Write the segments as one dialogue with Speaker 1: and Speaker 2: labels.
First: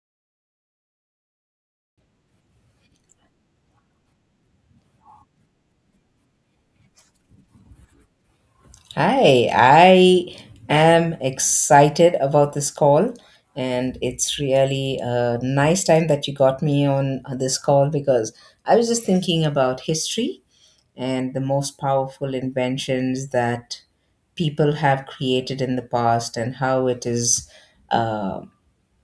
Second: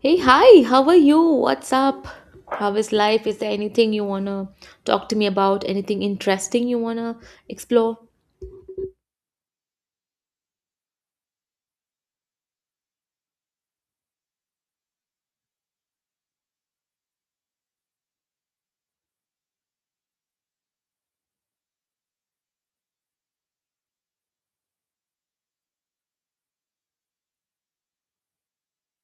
Speaker 1: Hey, hi, how are you? What's up? How is life? Is there anything you want to talk to me about? Anything interesting you want to explore?
Speaker 2: Hi, I am excited about this call, and it's really a nice time that you got me on this call because I was just thinking about history and the most powerful inventions that people have created in the past and how it is. Uh,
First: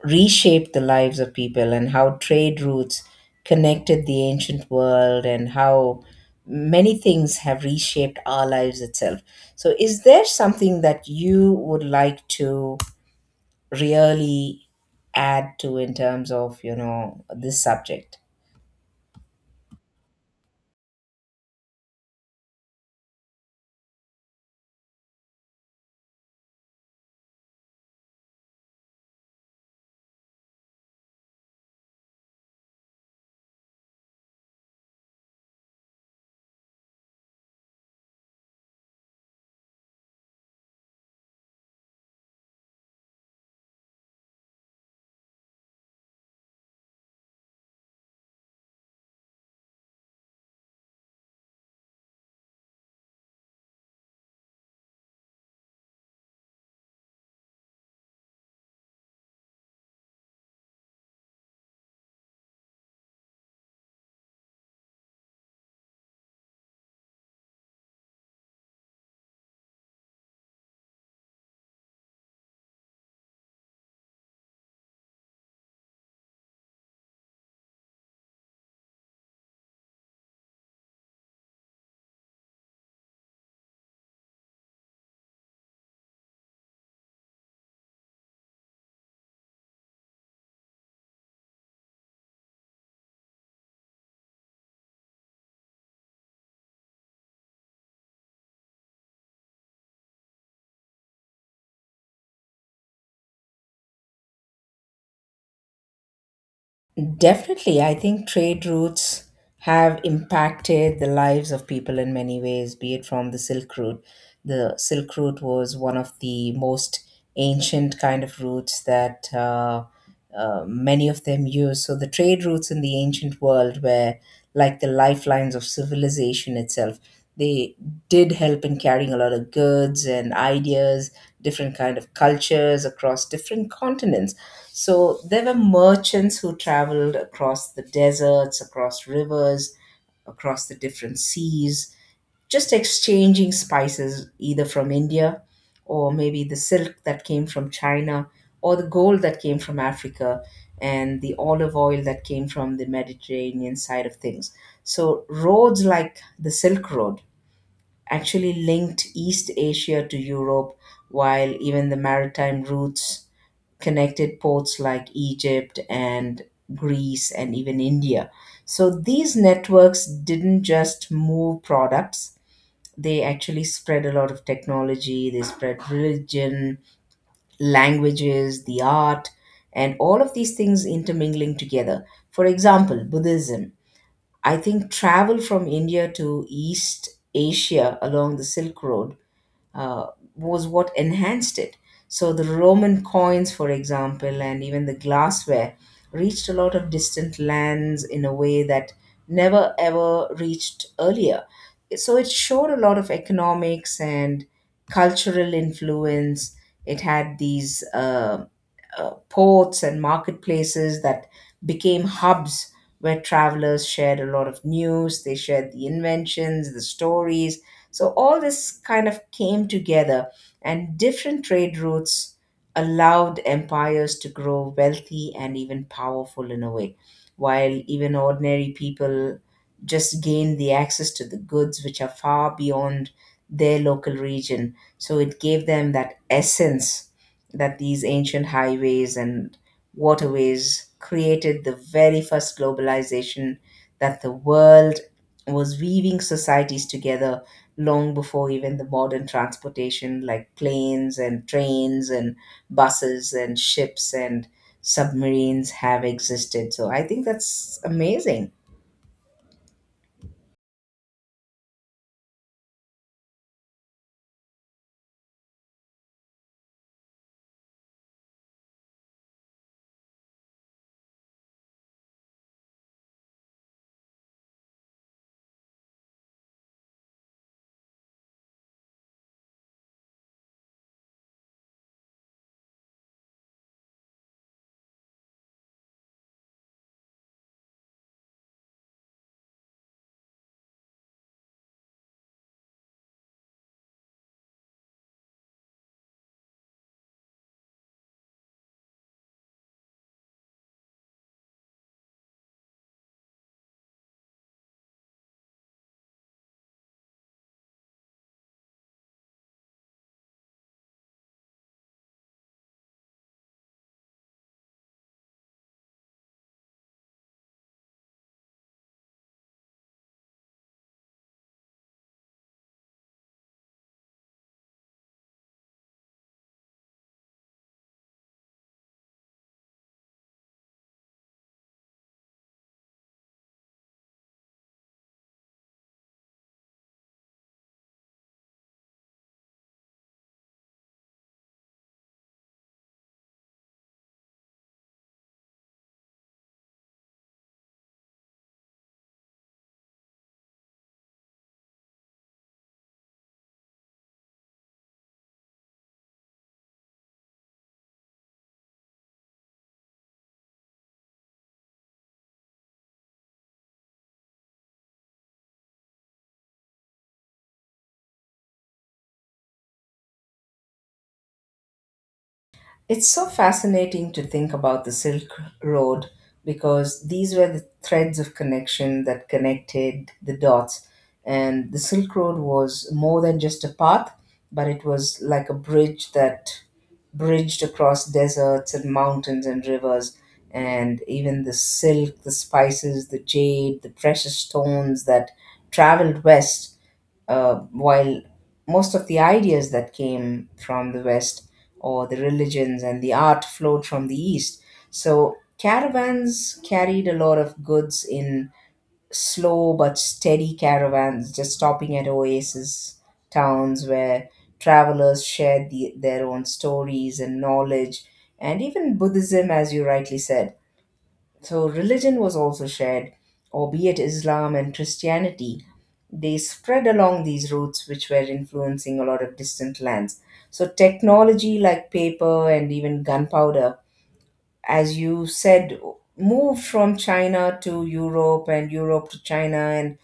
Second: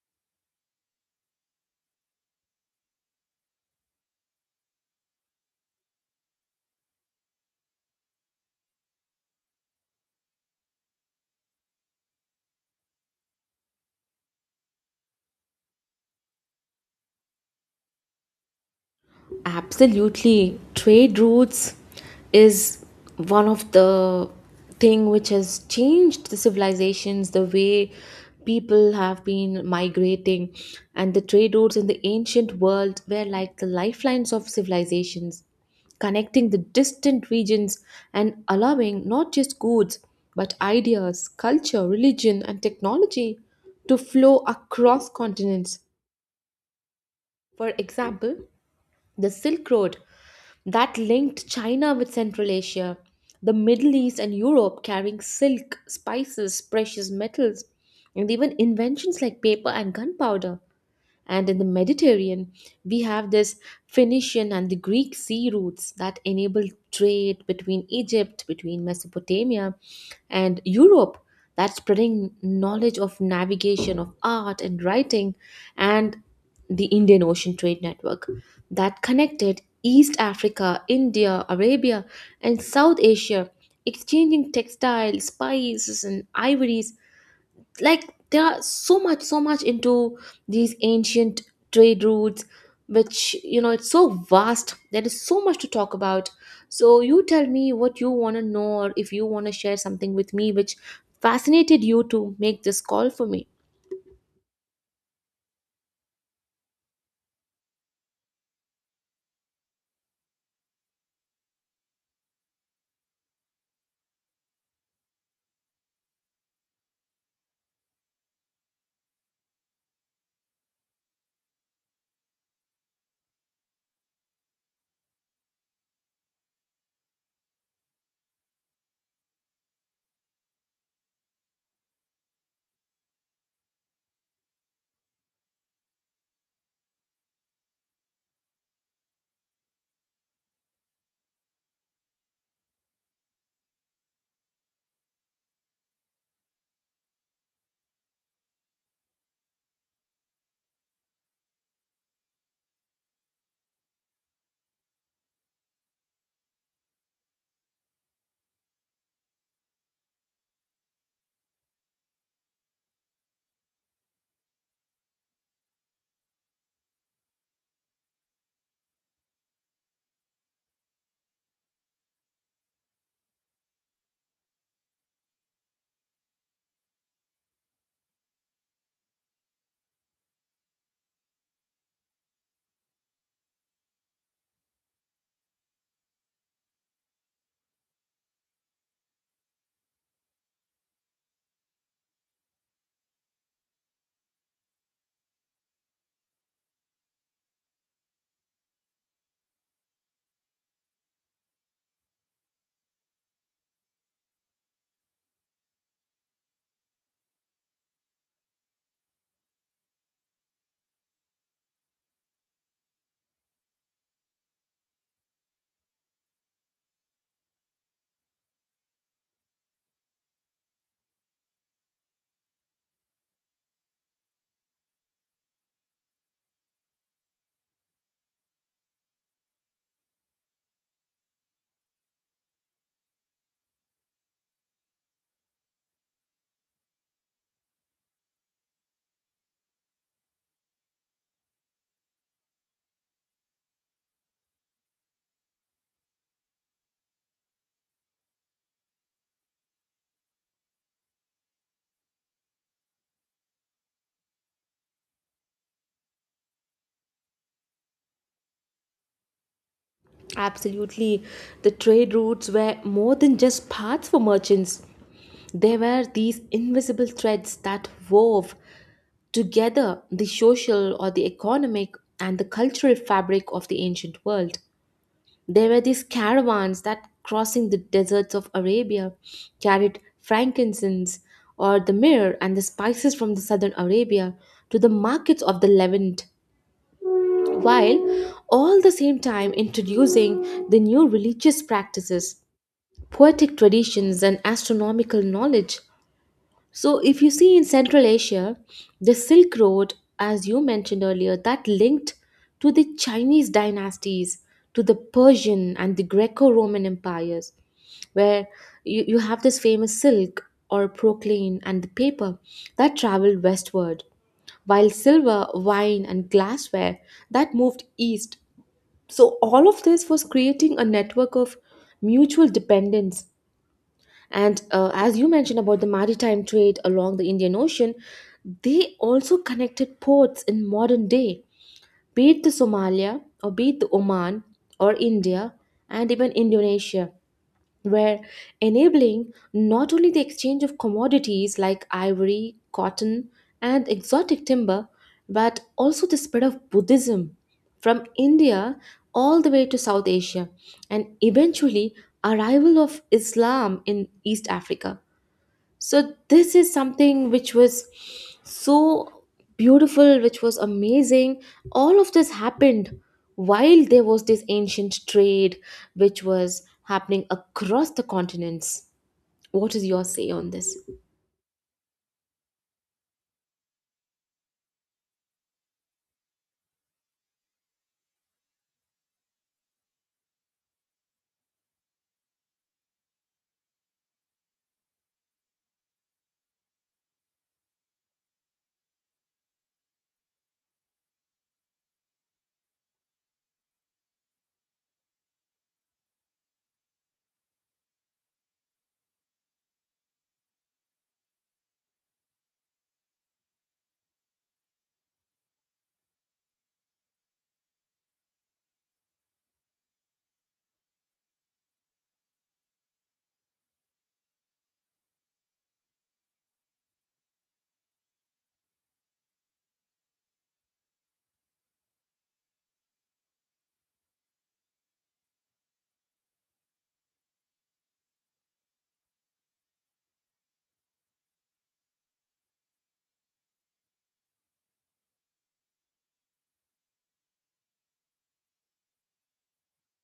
Speaker 2: reshaped the lives of people and how trade routes connected the ancient world and how many things have reshaped our lives itself. So, is there something that you would like to really add to in terms of, this subject?
Speaker 1: Absolutely. Trade routes is one of the thing which has changed the civilizations, the way people have been migrating. And the trade routes in the ancient world were like the lifelines of civilizations, connecting the distant regions and allowing not just goods, but ideas, culture, religion, and technology to flow across continents. For example, the Silk Road that linked China with Central Asia, the Middle East, and Europe, carrying silk, spices, precious metals, and even inventions like paper and gunpowder. And in the Mediterranean, we have this Phoenician and the Greek sea routes that enabled trade between Egypt, between Mesopotamia, and Europe. That spreading knowledge of navigation, of art and writing, and the Indian Ocean Trade Network that connected East Africa, India, Arabia, and South Asia, exchanging textiles, spices, and ivories like they are so much into these ancient trade routes which, you know, it's so vast. There is so much to talk about, so you tell me what you want to know, or if you want to share something with me which fascinated you to make this call for me.
Speaker 2: Definitely, I think trade routes have impacted the lives of people in many ways, be it from the Silk Route. The Silk Route was one of the most ancient kind of routes that many of them use. So the trade routes in the ancient world were like the lifelines of civilization itself. They did help in carrying a lot of goods and ideas, different kind of cultures across different continents. So there were merchants who traveled across the deserts, across rivers, across the different seas, just exchanging spices either from India, or maybe the silk that came from China, or the gold that came from Africa, and the olive oil that came from the Mediterranean side of things. So roads like the Silk Road actually linked East Asia to Europe, while even the maritime routes connected ports like Egypt and Greece and even India. So these networks didn't just move products, they actually spread a lot of technology, they spread religion, languages, the art, and all of these things intermingling together. For example, Buddhism. I think travel from India to East Asia along the Silk Road uh, was what enhanced it. So the Roman coins, for example, and even the glassware reached a lot of distant lands in a way that never ever reached earlier. So it showed a lot of economics and cultural influence. It had these ports and marketplaces that became hubs where travelers shared a lot of news, they shared the inventions, the stories. So all this kind of came together, and different trade routes allowed empires to grow wealthy and even powerful in a way, while even ordinary people just gained the access to the goods which are far beyond their local region. So it gave them that essence that these ancient highways and waterways created the very first globalization, that the world was weaving societies together long before even the modern transportation like planes and trains and buses and ships and submarines have existed. So I think that's amazing.
Speaker 1: Absolutely. The trade routes were more than just paths for merchants. They were these invisible threads that wove together the social or the economic and the cultural fabric of the ancient world. There were these caravans that crossing the deserts of Arabia carried frankincense or the myrrh and the spices from the southern Arabia to the markets of the Levant while all the same time introducing the new religious practices, poetic traditions, and astronomical knowledge. So, if you see in Central Asia, the Silk Road, as you mentioned earlier, that linked to the Chinese dynasties, to the Persian and the Greco Roman empires, where you have this famous silk or proclaim and the paper that traveled westward, while silver, wine, and glassware that moved east. So, all of this was creating a network of mutual dependence and, as you mentioned about the maritime trade along the Indian Ocean, they also connected ports in modern day, be it the Somalia or be it the Oman or India and even Indonesia, were enabling not only the exchange of commodities like ivory, cotton, and exotic timber, but also the spread of Buddhism from India all the way to South Asia and eventually arrival of Islam in East Africa. So this is something which was so beautiful, which was amazing. All of this happened while there was this ancient trade which was happening across the continents. What is your say on this?
Speaker 2: It's so fascinating to think about the Silk Road because these were the threads of connection that connected the dots. And the Silk Road was more than just a path, but it was like a bridge that bridged across deserts and mountains and rivers. And even the silk, the spices, the jade, the precious stones that traveled west, while most of the ideas that came from the West or the religions and the art flowed from the East. So caravans carried a lot of goods in slow but steady caravans, just stopping at oasis towns where travelers shared their own stories and knowledge. And even Buddhism, as you rightly said, so religion was also shared, albeit Islam and Christianity. They spread along these routes, which were influencing a lot of distant lands. So technology like paper and even gunpowder, as you said, moved from China to Europe and Europe to China. And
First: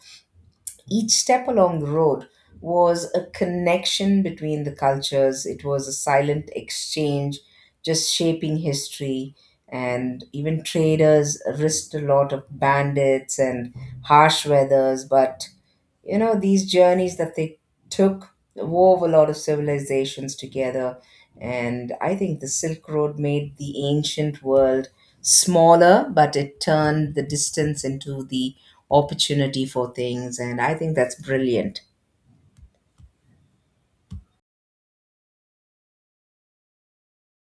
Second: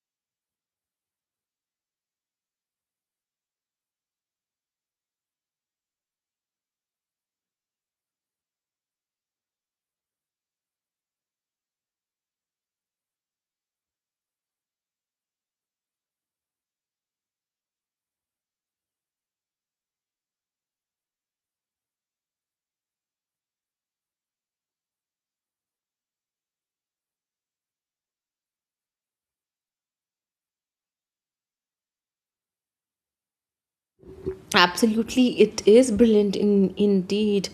Speaker 2: each step along the road was a connection between the cultures. It was a silent exchange, just shaping history. And even traders risked a lot of bandits and harsh weathers, but you know these journeys that they took wove a lot of civilizations together. And I think the Silk Road made the ancient world smaller, but it turned the distance into the opportunity for things, and I think that's brilliant.
Speaker 1: Absolutely, it is brilliant in indeed.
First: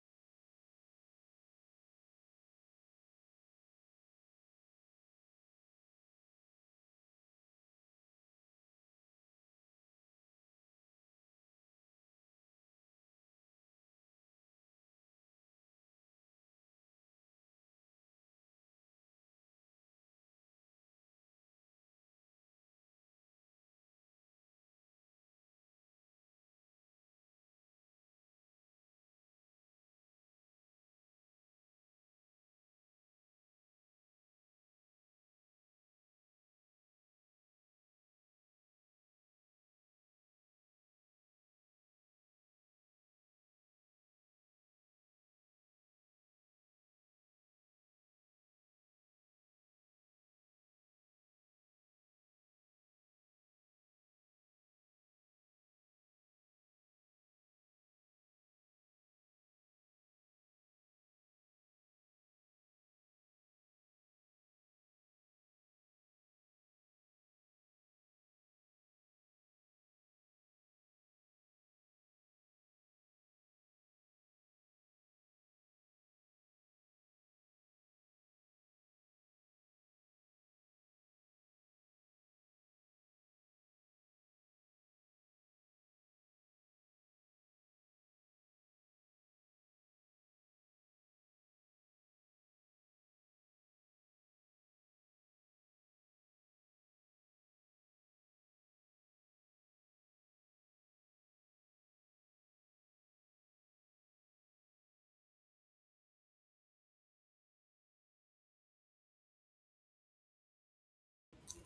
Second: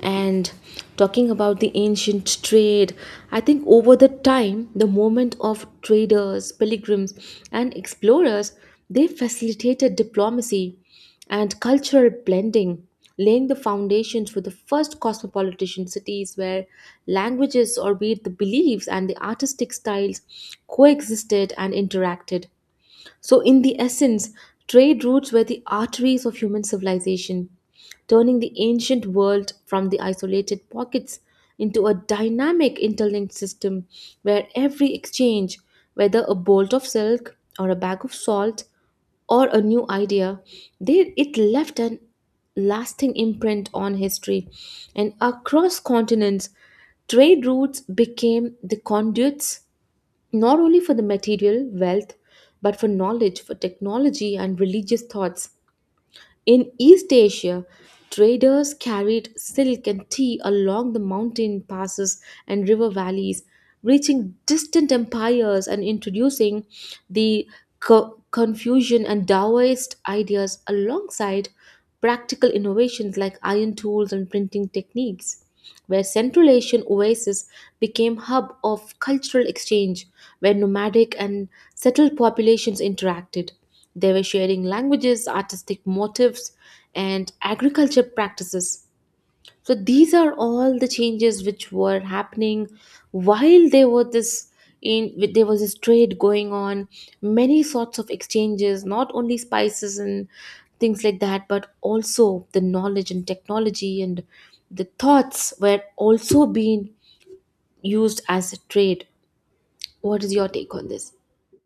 Speaker 1: And talking about the ancient trade, I think over the time, the movement of traders, pilgrims, and explorers, they facilitated diplomacy and cultural blending, laying the foundations for the first cosmopolitan cities where languages, or be it the beliefs and the artistic styles, coexisted and interacted. So, in the essence, trade routes were the arteries of human civilization, turning the ancient world from the isolated pockets into a dynamic interlinked system where every exchange, whether a bolt of silk or a bag of salt or a new idea, they, it left an lasting imprint on history. And across continents, trade routes became the conduits not only for the material wealth, but for knowledge, for technology, and religious thoughts. In East Asia, traders carried silk and tea along the mountain passes and river valleys, reaching distant empires and introducing the Confucian and Taoist ideas alongside practical innovations like iron tools and printing techniques where Central Asian oases became hub of cultural exchange, where nomadic and settled populations interacted. They were sharing languages, artistic motifs, and agriculture practices. So these are all the changes which were happening while in there was this trade going on, many sorts of exchanges, not only spices and things like that, but also the knowledge and technology and the thoughts were also being used as a trade. What is your take on this?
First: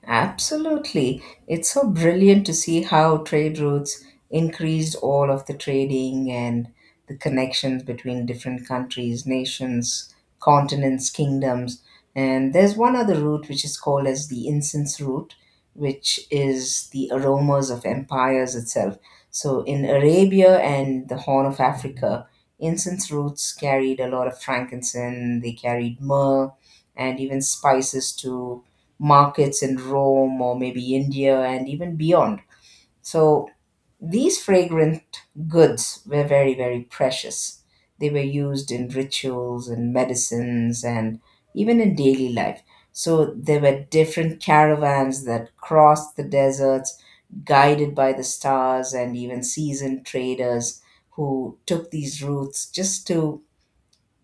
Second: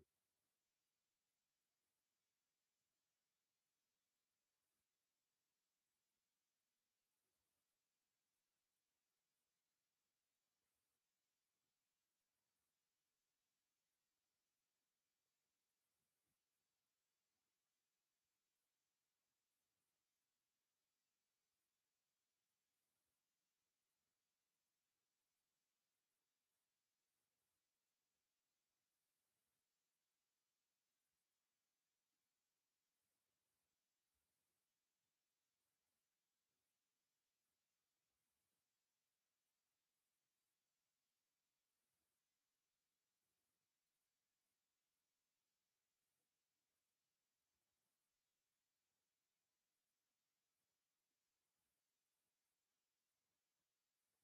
Speaker 2: Absolutely. It's so brilliant to see how trade routes increased all of the trading and the connections between different countries, nations, continents, kingdoms. And there's one other route which is called as the incense route, which is the aromas of empires itself. So in Arabia and the Horn of Africa, incense routes carried a lot of frankincense, they carried myrrh and even spices to markets in Rome or maybe India and even beyond. So these fragrant goods were very, very precious. They were used in rituals and medicines and even in daily life. So there were different caravans that crossed the deserts, guided by the stars and even seasoned traders who took these routes just to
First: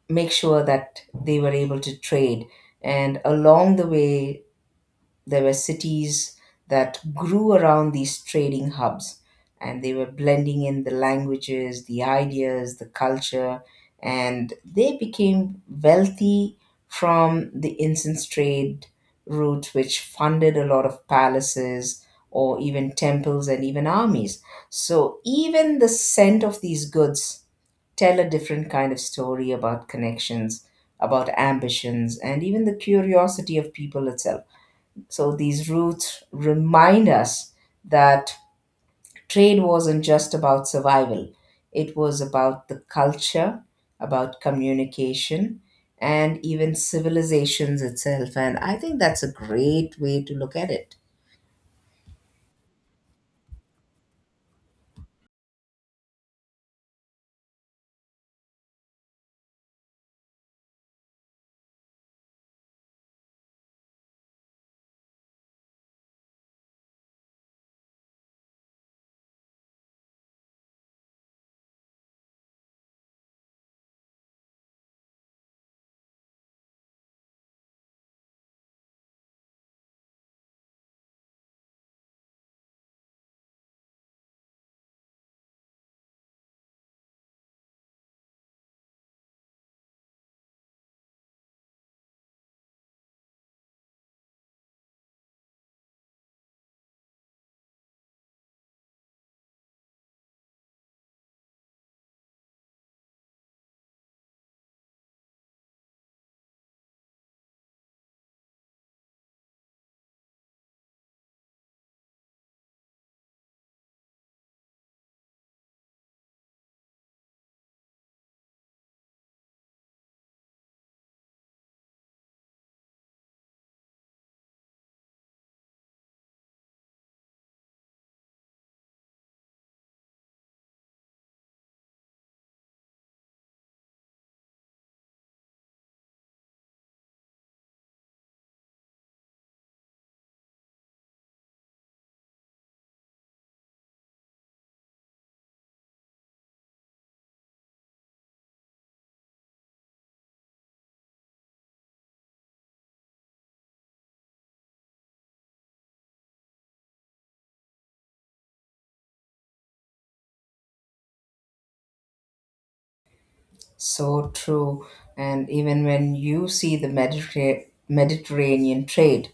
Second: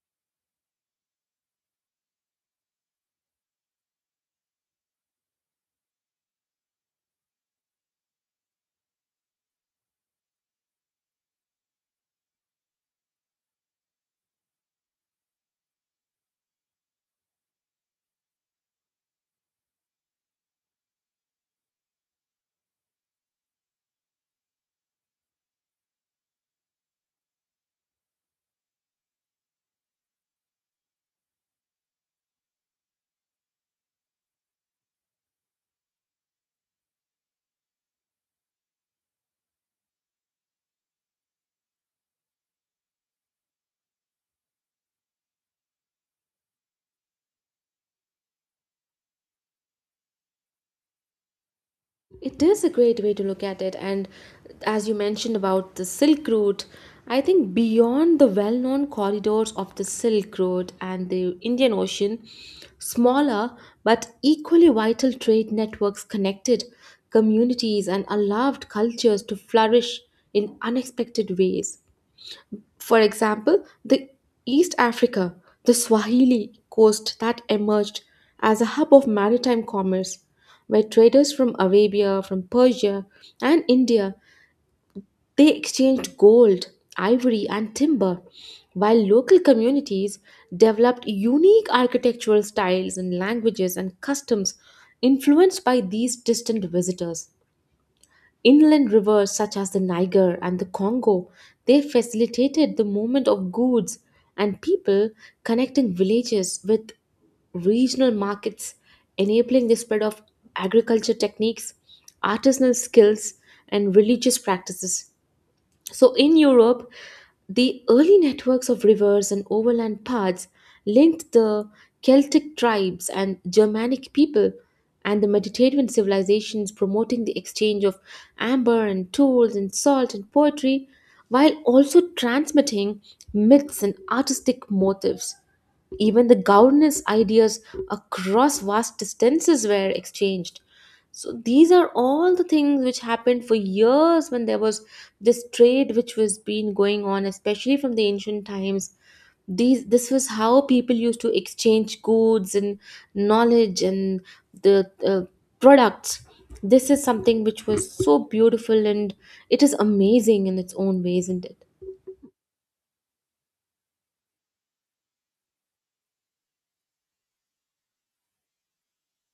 Speaker 2: make sure that they were able to trade. And along the way, there were cities that grew around these trading hubs, and they were blending in the languages, the ideas, the culture, and they became wealthy from the incense trade route, which funded a lot of palaces or even temples and even armies. So, even the scent of these goods tell a different kind of story about connections, about ambitions, and even the curiosity of people itself. So these roots remind us that trade wasn't just about survival, it was about the culture, about communication, and even civilizations itself. And I think that's a great way to look at it.
Speaker 1: It is a great way to look at it, and as you mentioned about the Silk Route, I think beyond the well known corridors of the Silk Road and the Indian Ocean, smaller but equally vital trade networks connected communities and allowed cultures to flourish in unexpected ways. For example, the East Africa, the Swahili coast that emerged as a hub of maritime commerce, where traders from Arabia, from Persia, and India, they exchanged gold, ivory, and timber, while local communities developed unique architectural styles and languages and customs influenced by these distant visitors. Inland rivers such as the Niger and the Congo, they facilitated the movement of goods and people, connecting villages with regional markets, enabling the spread of agriculture techniques, artisanal skills, and religious practices. So, in Europe, the early networks of rivers and overland paths linked the Celtic tribes and Germanic people and the Mediterranean civilizations, promoting the exchange of amber and tools and salt and poetry, while also transmitting myths and artistic motifs. Even the governance ideas across vast distances were exchanged. So these are all the things which happened for years when there was this trade which was been going on, especially from the ancient times. These this was how people used to exchange goods and knowledge and the products. This is something which was so beautiful, and it is amazing in its own ways, isn't it?
Speaker 2: So true. And even when you see the Mediterranean trade,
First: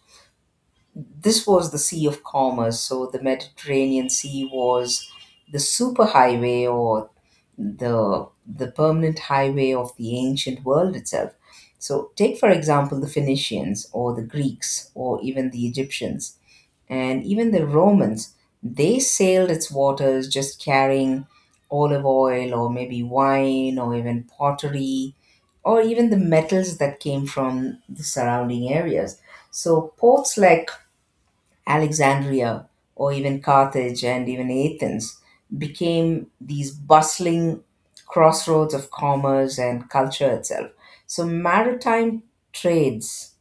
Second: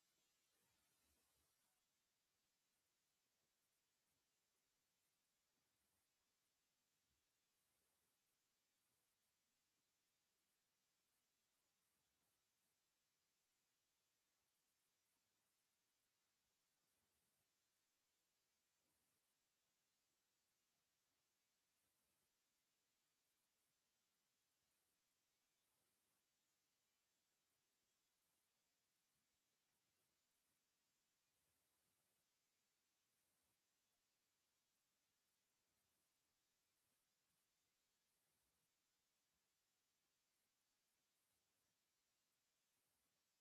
Speaker 2: this was the Sea of Commerce. So the Mediterranean Sea was the superhighway or the permanent highway of the ancient world itself. So take for example the Phoenicians or the Greeks or even the Egyptians and even the Romans. They sailed its waters just carrying olive oil or maybe wine or even pottery or even the metals that came from the surrounding areas. So ports like Alexandria, or even Carthage and even Athens, became these bustling crossroads of commerce and culture itself. So, maritime trades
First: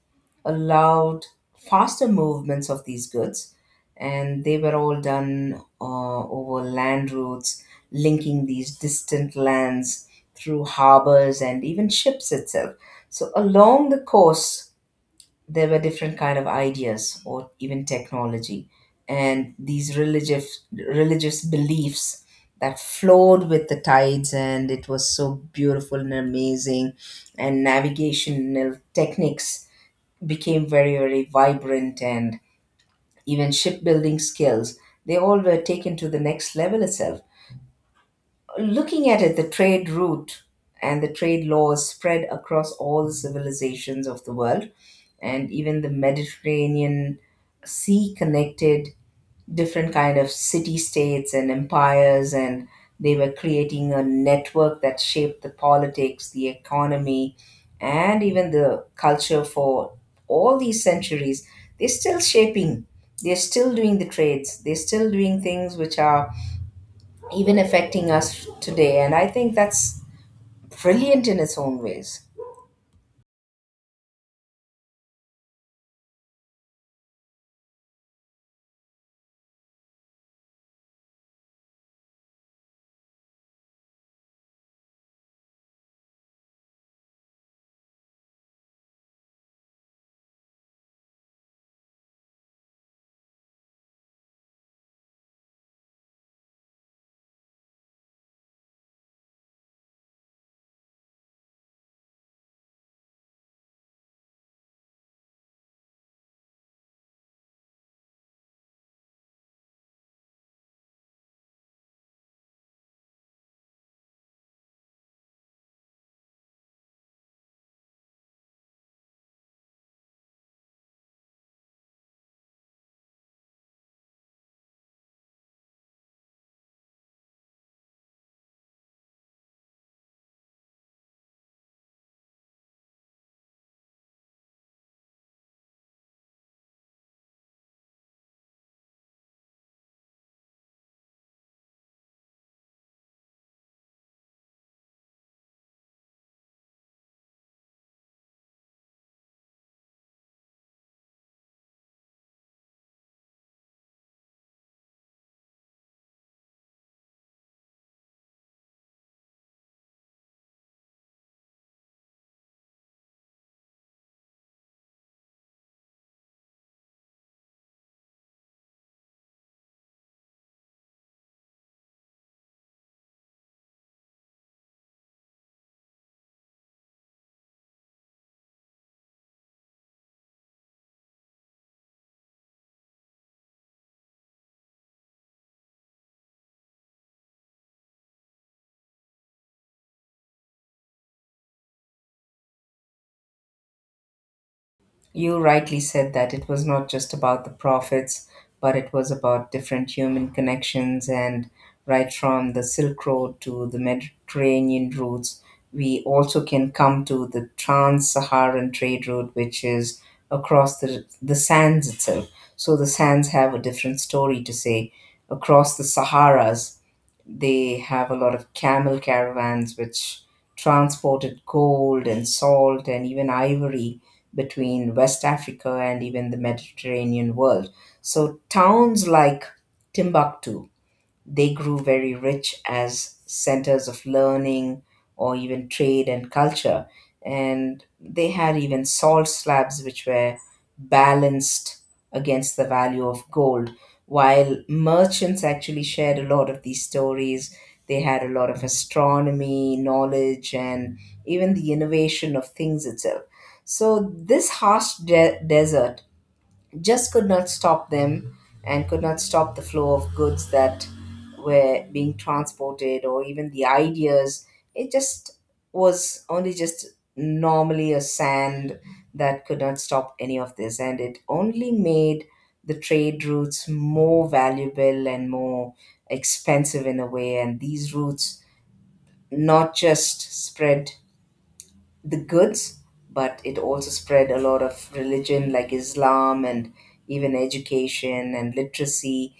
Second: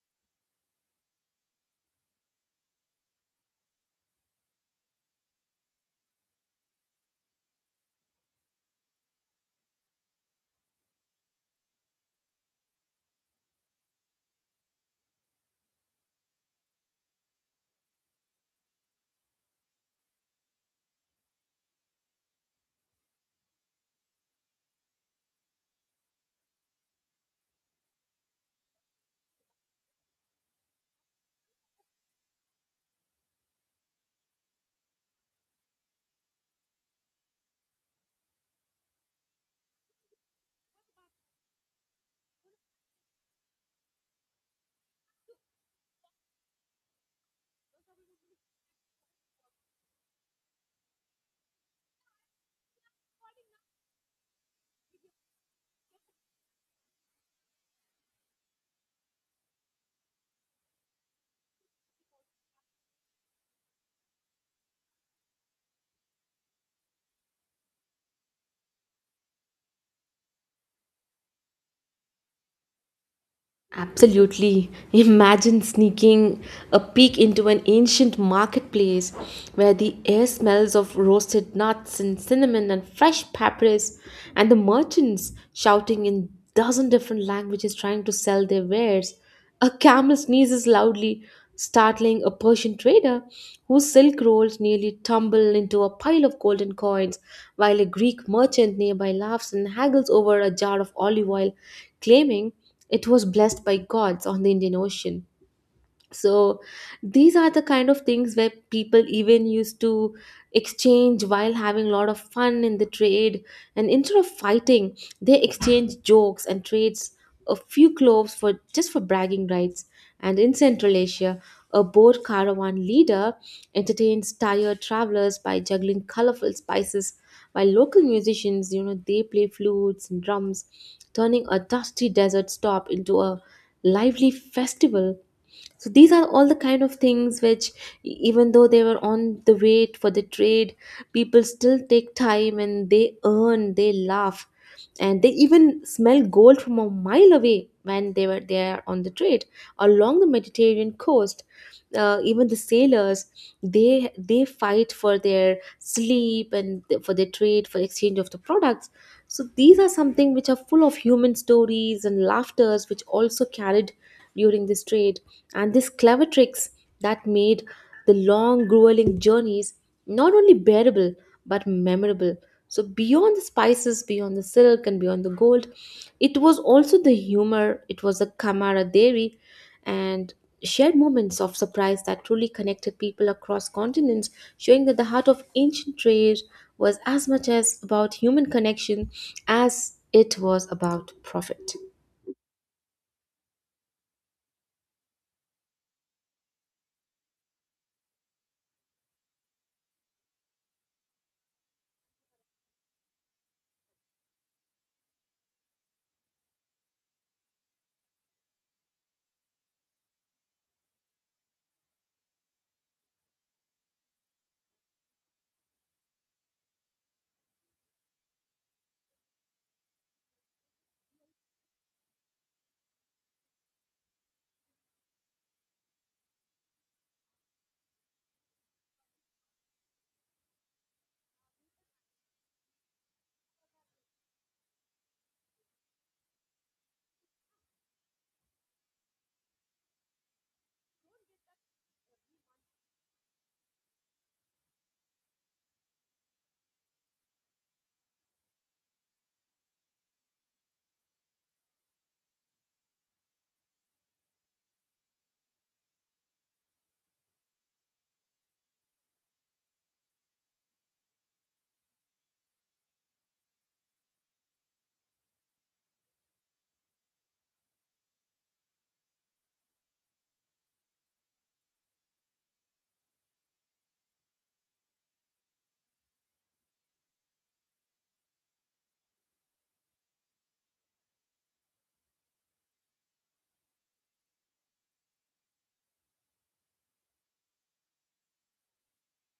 Speaker 2: allowed faster movements of these goods, and they were all done over land routes, linking these distant lands through harbors and even ships itself. So, along the coast, there were different kind of ideas or even technology and these religious beliefs that flowed with the tides, and it was so beautiful and amazing. And navigational techniques became very, very vibrant, and even shipbuilding skills, they all were taken to the next level itself. Looking at it, the trade route and the trade laws spread across all the civilizations of the world, and even the Mediterranean Sea connected different kind of city states and empires, and they were creating a network that shaped the politics, the economy, and even the culture for all these centuries. They're still shaping. They're still doing the trades. They're still doing things which are even affecting us today. And I think that's brilliant in its own ways.
Speaker 1: Absolutely. Imagine sneaking a peek into an ancient marketplace where the air smells of roasted nuts and cinnamon and fresh papyrus, and the merchants shouting in dozen different languages trying to sell their wares. A camel sneezes loudly, startling a Persian trader whose silk rolls nearly tumble into a pile of golden coins, while a Greek merchant nearby laughs and haggles over a jar of olive oil, claiming it was blessed by gods on the Indian Ocean. So these are the kind of things where people even used to exchange while having a lot of fun in the trade, and instead of fighting they exchange jokes and trades a few cloves for just for bragging rights. And in Central Asia a boat caravan leader entertains tired travelers by juggling colorful spices, while local musicians, you know, they play flutes and drums, turning a dusty desert stop into a lively festival. So these are all the kind of things which, even though they were on the way for the trade, people still take time and they earn, they laugh, and they even smell gold from a mile away when they were there on the trade. Along the Mediterranean coast, even the sailors, they fight for their sleep and for their trade for exchange of the products. So these are something which are full of human stories and laughters which also carried during this trade. And these clever tricks that made the long grueling journeys not only bearable but memorable. So, beyond the spices, beyond the silk, and beyond the gold, it was also the humor, it was the camaraderie, and shared moments of surprise that truly connected people across continents, showing that the heart of ancient trade was as much as about human connection as it was about profit.
Speaker 2: You rightly said that it was not just about the prophets, but it was about different human connections. And right from the Silk Road to the Mediterranean routes, we also can come to the Trans Saharan trade route, which is across the sands itself. So the sands have a different story to say across the Saharas. They have a lot of camel caravans which transported gold and salt and even ivory between West Africa and even the Mediterranean world. So towns like Timbuktu, they grew very rich as centers of learning or even trade and culture. And they had even salt slabs which were balanced against the value of gold. While merchants actually shared a lot of these stories, they had a lot of astronomy, knowledge, and even the innovation of things itself. So, this harsh desert just could not stop them and could not stop the flow of goods that were being transported or even the ideas. It just was only just normally a sand that could not stop any of this. And it only made the trade routes more valuable and more expensive in a way. And these routes not just spread the goods, but it also spread a lot of religion like Islam and even education and literacy.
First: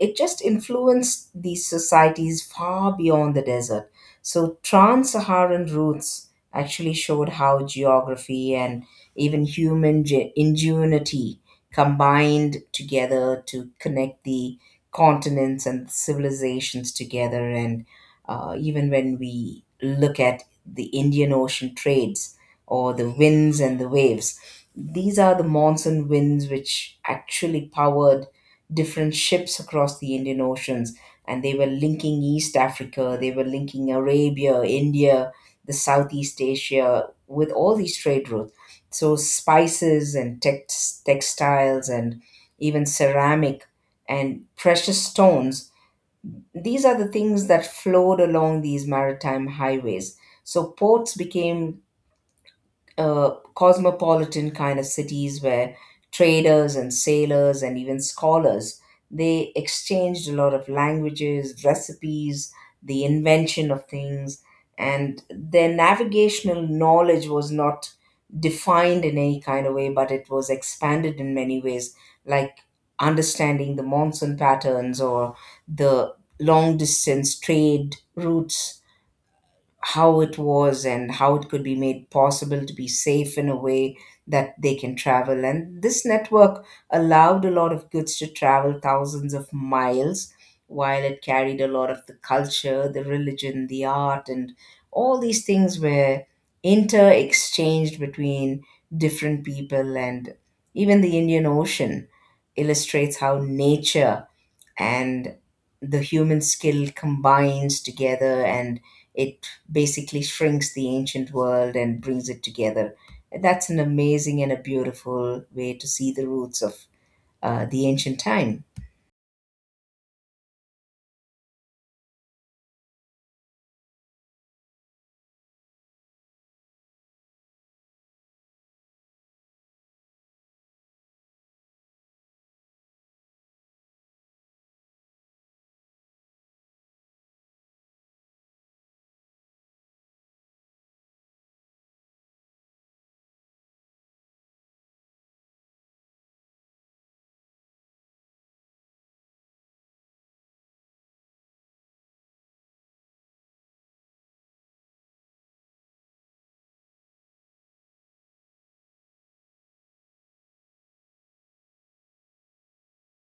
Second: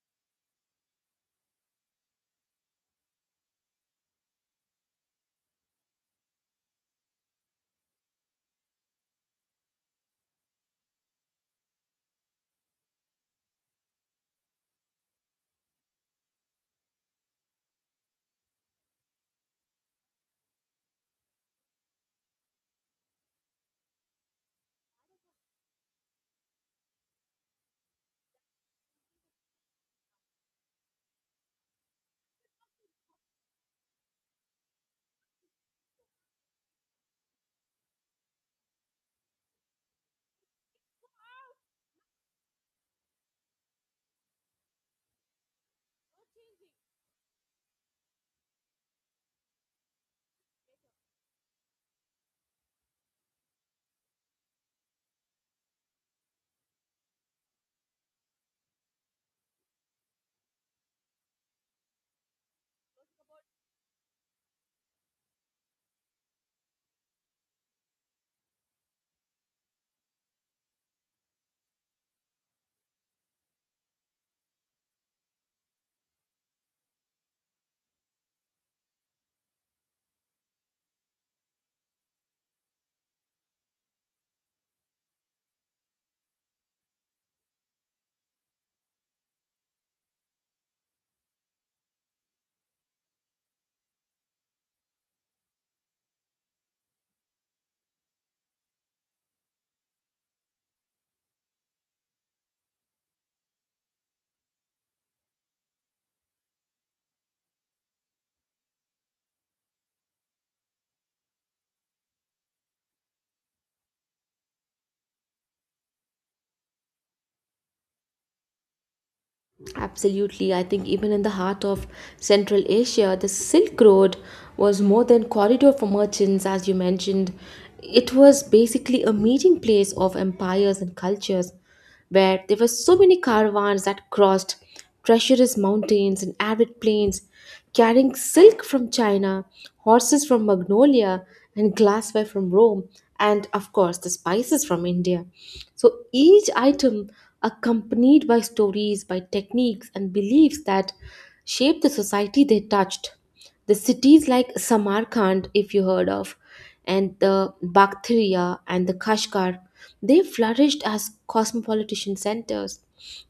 Speaker 2: It just influenced these societies far beyond the desert. So, trans Saharan routes actually showed how geography and even human ingenuity combined together to connect the continents and civilizations together. And even when we look at the Indian Ocean trades or the winds and the waves, these are the monsoon winds which actually powered different ships across the Indian Oceans, and they were linking East Africa, they were linking Arabia, India, the Southeast Asia with all these trade routes. So spices and text, textiles and even ceramic and precious stones. These are the things that flowed along these maritime highways. So ports became cosmopolitan kind of cities where traders and sailors and even scholars they exchanged a lot of languages, recipes, the invention of things, and their navigational knowledge was not defined in any kind of way, but it was expanded in many ways, like understanding the monsoon patterns or the long distance trade routes, how it was and how it could be made possible to be safe in a way that they can travel. And this network allowed a lot of goods to travel thousands of miles while it carried a lot of the culture, the religion, the art, and all these things were inter exchanged between different people. And even the Indian Ocean illustrates how nature and the human skill combines together, and it basically shrinks the ancient world and brings it together. That's an amazing and a beautiful way to see the roots of the ancient time.
Speaker 1: Absolutely. I think even in the heart of Central Asia, the Silk Road was more than corridor for merchants, as you mentioned. It was basically a meeting place of empires and cultures, where there were so many caravans that crossed treacherous mountains and arid plains carrying silk from China, horses from Magnolia, and glassware from Rome, and of course the spices from India. So each item accompanied by stories, by techniques, and beliefs that shaped the society they touched. The cities like Samarkand, if you heard of, and the Bactria and the Kashgar, they flourished as cosmopolitan centers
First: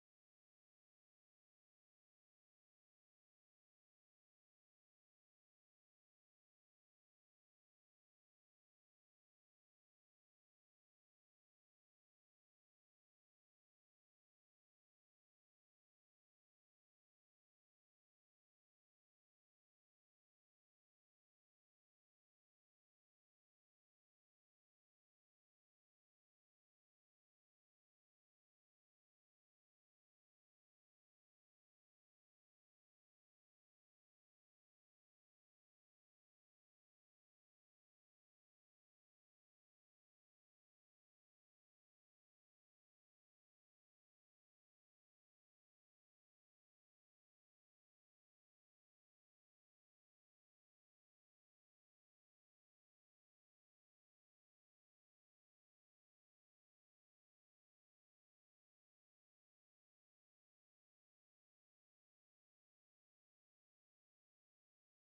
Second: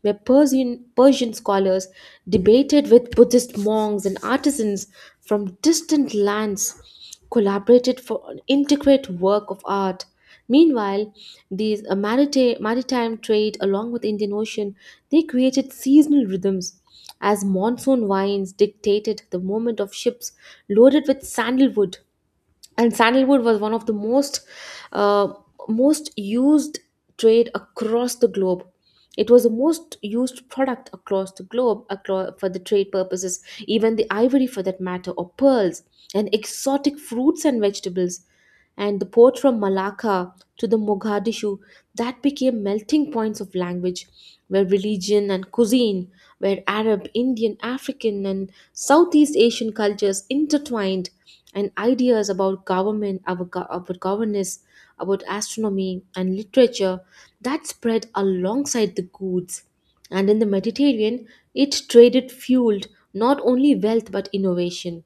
Speaker 1: where Persian scholars debated with Buddhist monks and artisans from distant lands, collaborated for an intricate work of art. Meanwhile, these maritime trade along with Indian Ocean, they created seasonal rhythms as monsoon winds dictated the movement of ships loaded with sandalwood, and sandalwood was one of the uh, most used trade across the globe. It was the most used product across the globe across, for the trade purposes, even the ivory for that matter or pearls and exotic fruits and vegetables. And the port from Malacca to the Mogadishu, that became melting points of language where religion and cuisine, where Arab, Indian, African and Southeast Asian cultures intertwined, and ideas about government, about governance, about astronomy and literature that spread alongside the goods. And in the Mediterranean, it traded fueled not only wealth but innovation.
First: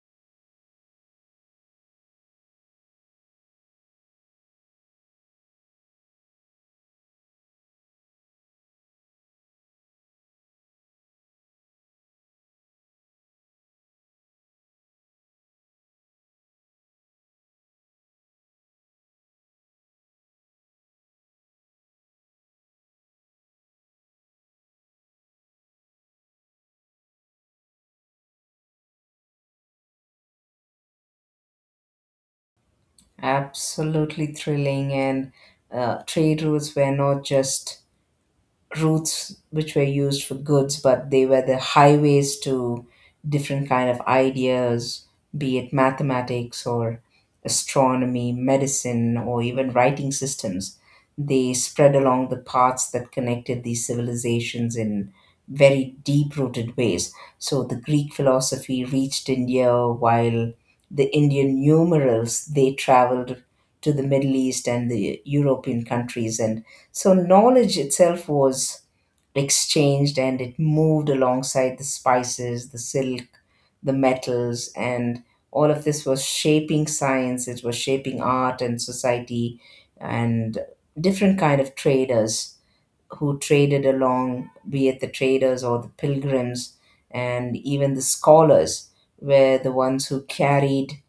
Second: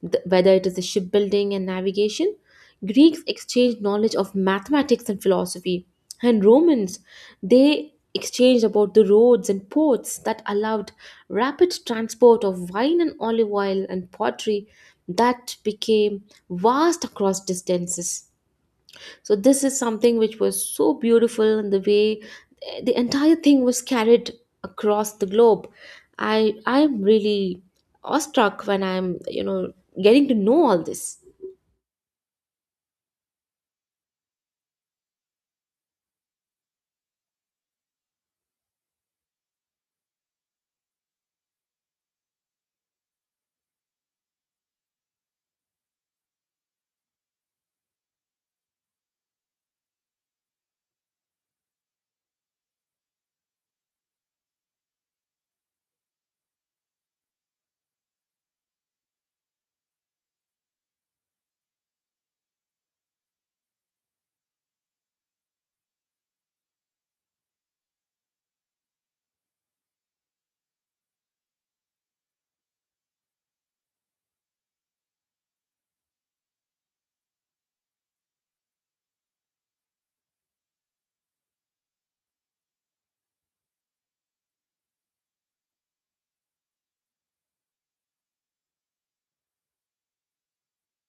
Speaker 1: Whether it is the shipbuilding and navigation, Greeks exchanged knowledge of mathematics and philosophy, and Romans, they exchanged about the roads and ports that allowed rapid transport of wine and olive oil and pottery that became vast across distances. So this is something which was so beautiful, and the way, the entire thing was carried across the globe, I'm really awestruck when I'm, you know, getting to know all this.
Speaker 2: Absolutely thrilling, and trade routes were not just routes which were used for goods, but they were the highways to different kind of ideas, be it mathematics or astronomy, medicine, or even writing systems. They spread along the paths that connected these civilizations in very deep rooted ways. So the Greek philosophy reached India, while the Indian numerals they traveled to the Middle East and the European countries, and so knowledge itself was exchanged and it moved alongside the spices, the silk, the metals, and all of this was shaping science, it was shaping art and society. And different kind of traders who traded along, be it the traders or the pilgrims and even the scholars, were the ones who carried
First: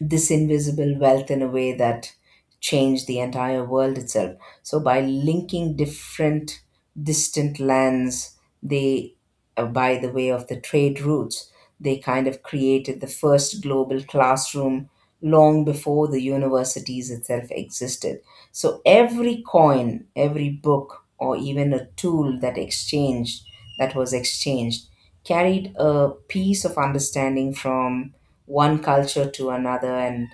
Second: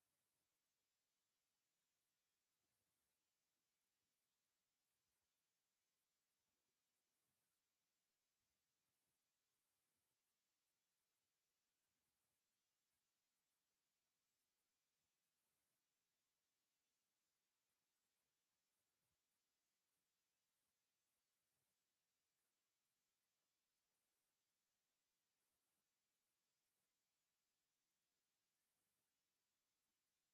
Speaker 2: this invisible wealth in a way that changed the entire world itself. So by linking different distant lands, they by the way of the trade routes, they kind of created the first global classroom long before the universities itself existed. So every coin, every book, or even a tool that exchanged that was exchanged carried a piece of understanding from one culture to another, and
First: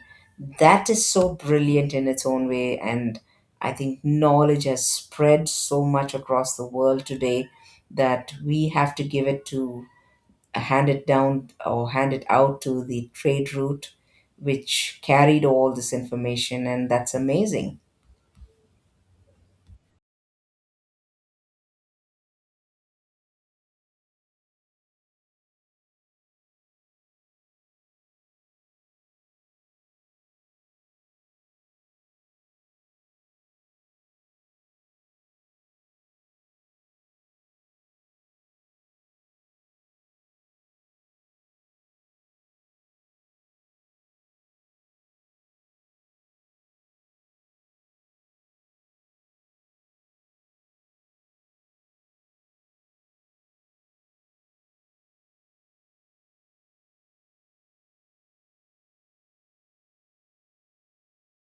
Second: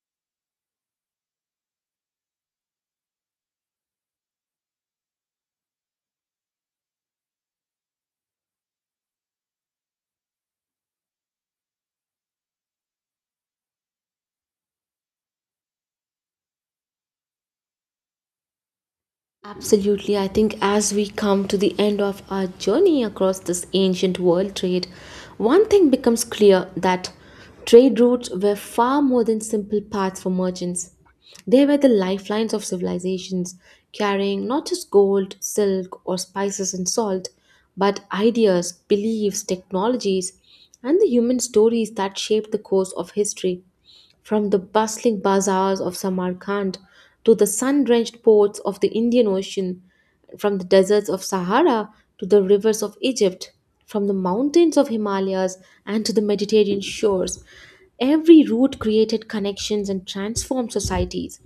Speaker 2: that is so brilliant in its own way. And I think knowledge has spread so much across the world today that we have to give it to hand it down or hand it out to the trade route which carried all this information, and that's amazing.
Speaker 1: Absolutely. I think as we come to the end of our journey across this ancient world trade, one thing becomes clear that trade routes were far more than simple paths for merchants. They were the lifelines of civilizations, carrying not just gold, silk, or spices and salt, but ideas, beliefs, technologies, and the human stories that shaped the course of history. From the bustling bazaars of Samarkand to the sun drenched ports of the Indian Ocean, from the deserts of Sahara to the rivers of Egypt, from the mountains of Himalayas and to the Mediterranean shores, every route created connections and transformed societies.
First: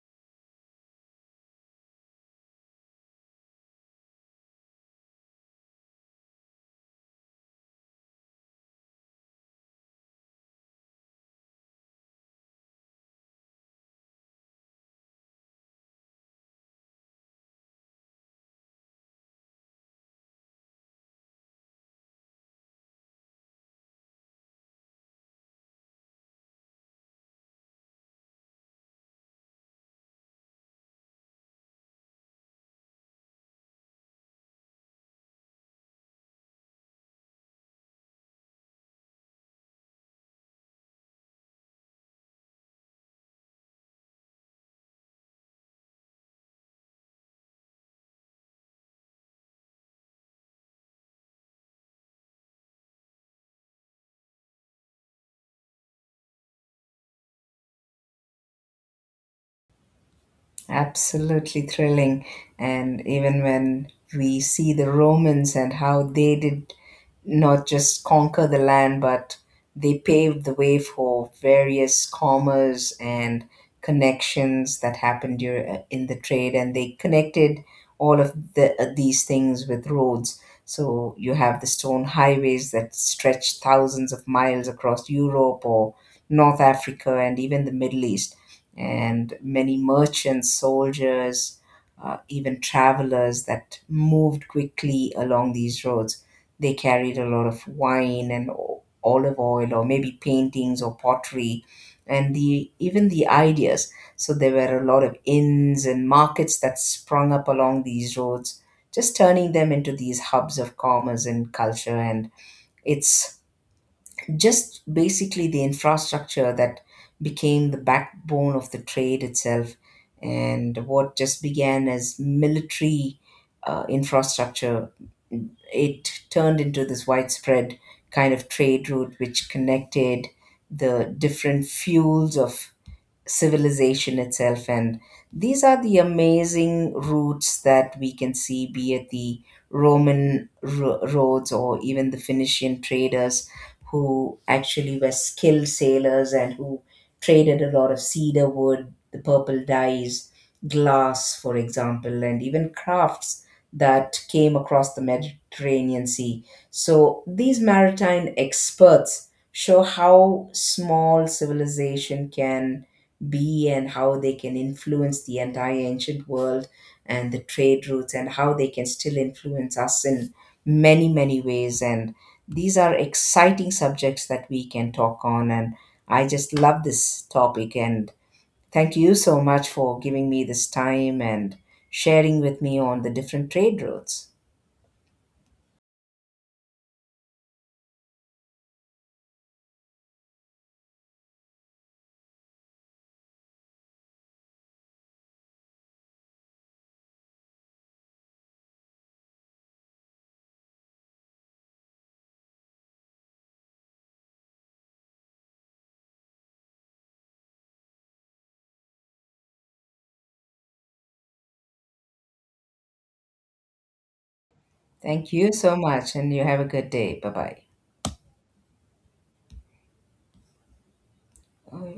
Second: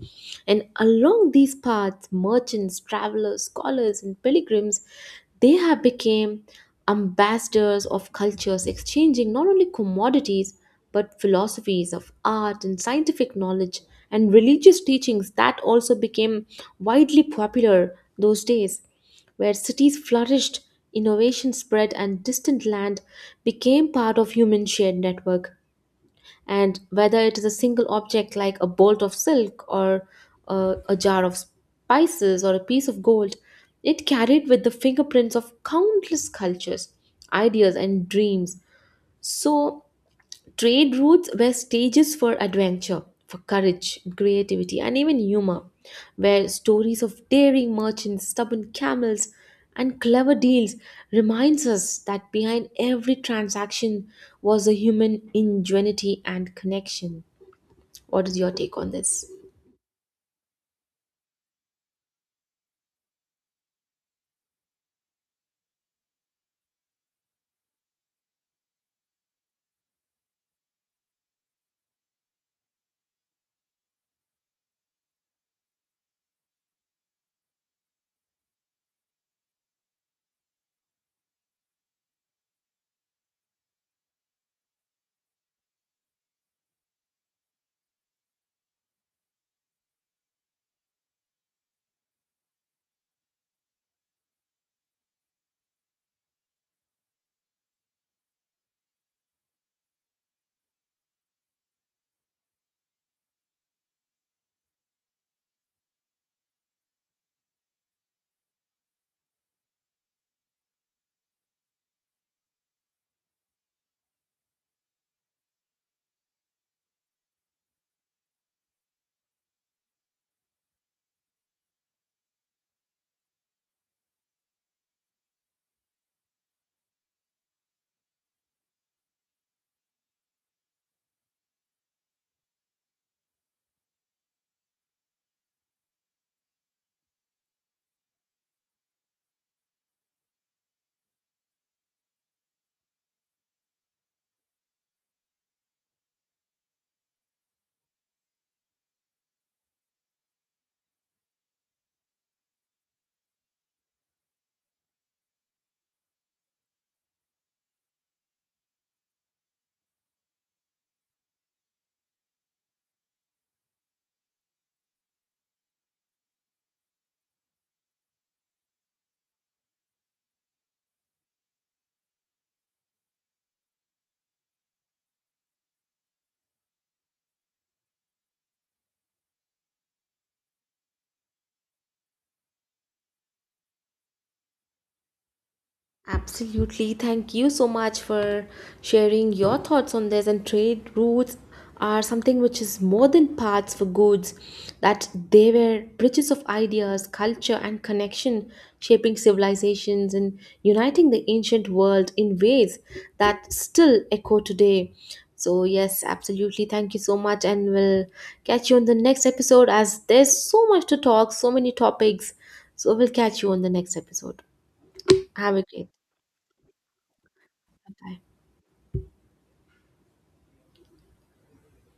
Speaker 1: And along these paths, merchants, travelers, scholars, and pilgrims, they have become ambassadors of cultures, exchanging not only commodities but philosophies of art and scientific knowledge and religious teachings that also became widely popular those days, where cities flourished, innovation spread, and distant land became part of human shared network. And whether it is a single object like a bolt of silk or a jar of spices or a piece of gold, it carried with the fingerprints of countless cultures, ideas and dreams. So trade routes were stages for adventure, for courage, creativity, and even humor, where stories of daring merchants, stubborn camels, and clever deals reminds us that behind every transaction was a human ingenuity and connection. What is your take on this?
Speaker 2: Absolutely thrilling. And even when we see the Romans and how they did not just conquer the land, but they paved the way for various commerce and connections that happened in the trade, and they connected all of the, these things with roads. So you have the stone highways that stretch thousands of miles across Europe or North Africa and even the Middle East, and many merchants, soldiers, even travelers that moved quickly along these roads. They carried a lot of wine and olive oil, or maybe paintings or pottery, and the even the ideas. So there were a lot of inns and markets that sprung up along these roads, just turning them into these hubs of commerce and culture. And it's just basically the infrastructure that became the backbone of the trade itself. And what just began as military infrastructure, it turned into this widespread kind of trade route which connected the different fuels of civilization itself. And these are the amazing routes that we can see, be it the Roman roads or even the Phoenician traders, who actually were skilled sailors and who traded a lot of cedar wood, the purple dyes, glass for example, and even crafts that came across the Mediterranean Sea. So these maritime experts show how small civilization can be and how they can influence the entire ancient world and the trade routes, and how they can still influence us in many, many ways. And these are exciting subjects that we can talk on, and I just love this topic, and thank you so much for giving me this time and sharing with me on the different trade routes.
Speaker 1: Absolutely. Thank you so much for sharing your thoughts on this. And trade routes are something which is more than paths for goods, that they were bridges of ideas, culture, and connection, shaping civilizations and uniting the ancient world in ways that still echo today. So, yes, absolutely. Thank you so much. And we'll catch you on the next episode, as there's so much to talk, so many topics. So, we'll catch you on the next episode.
Speaker 2: Thank you
Speaker 1: Have a
Speaker 2: so
Speaker 1: great.
Speaker 2: much, and you have a good day. Bye
Speaker 1: Bye.
Speaker 2: bye.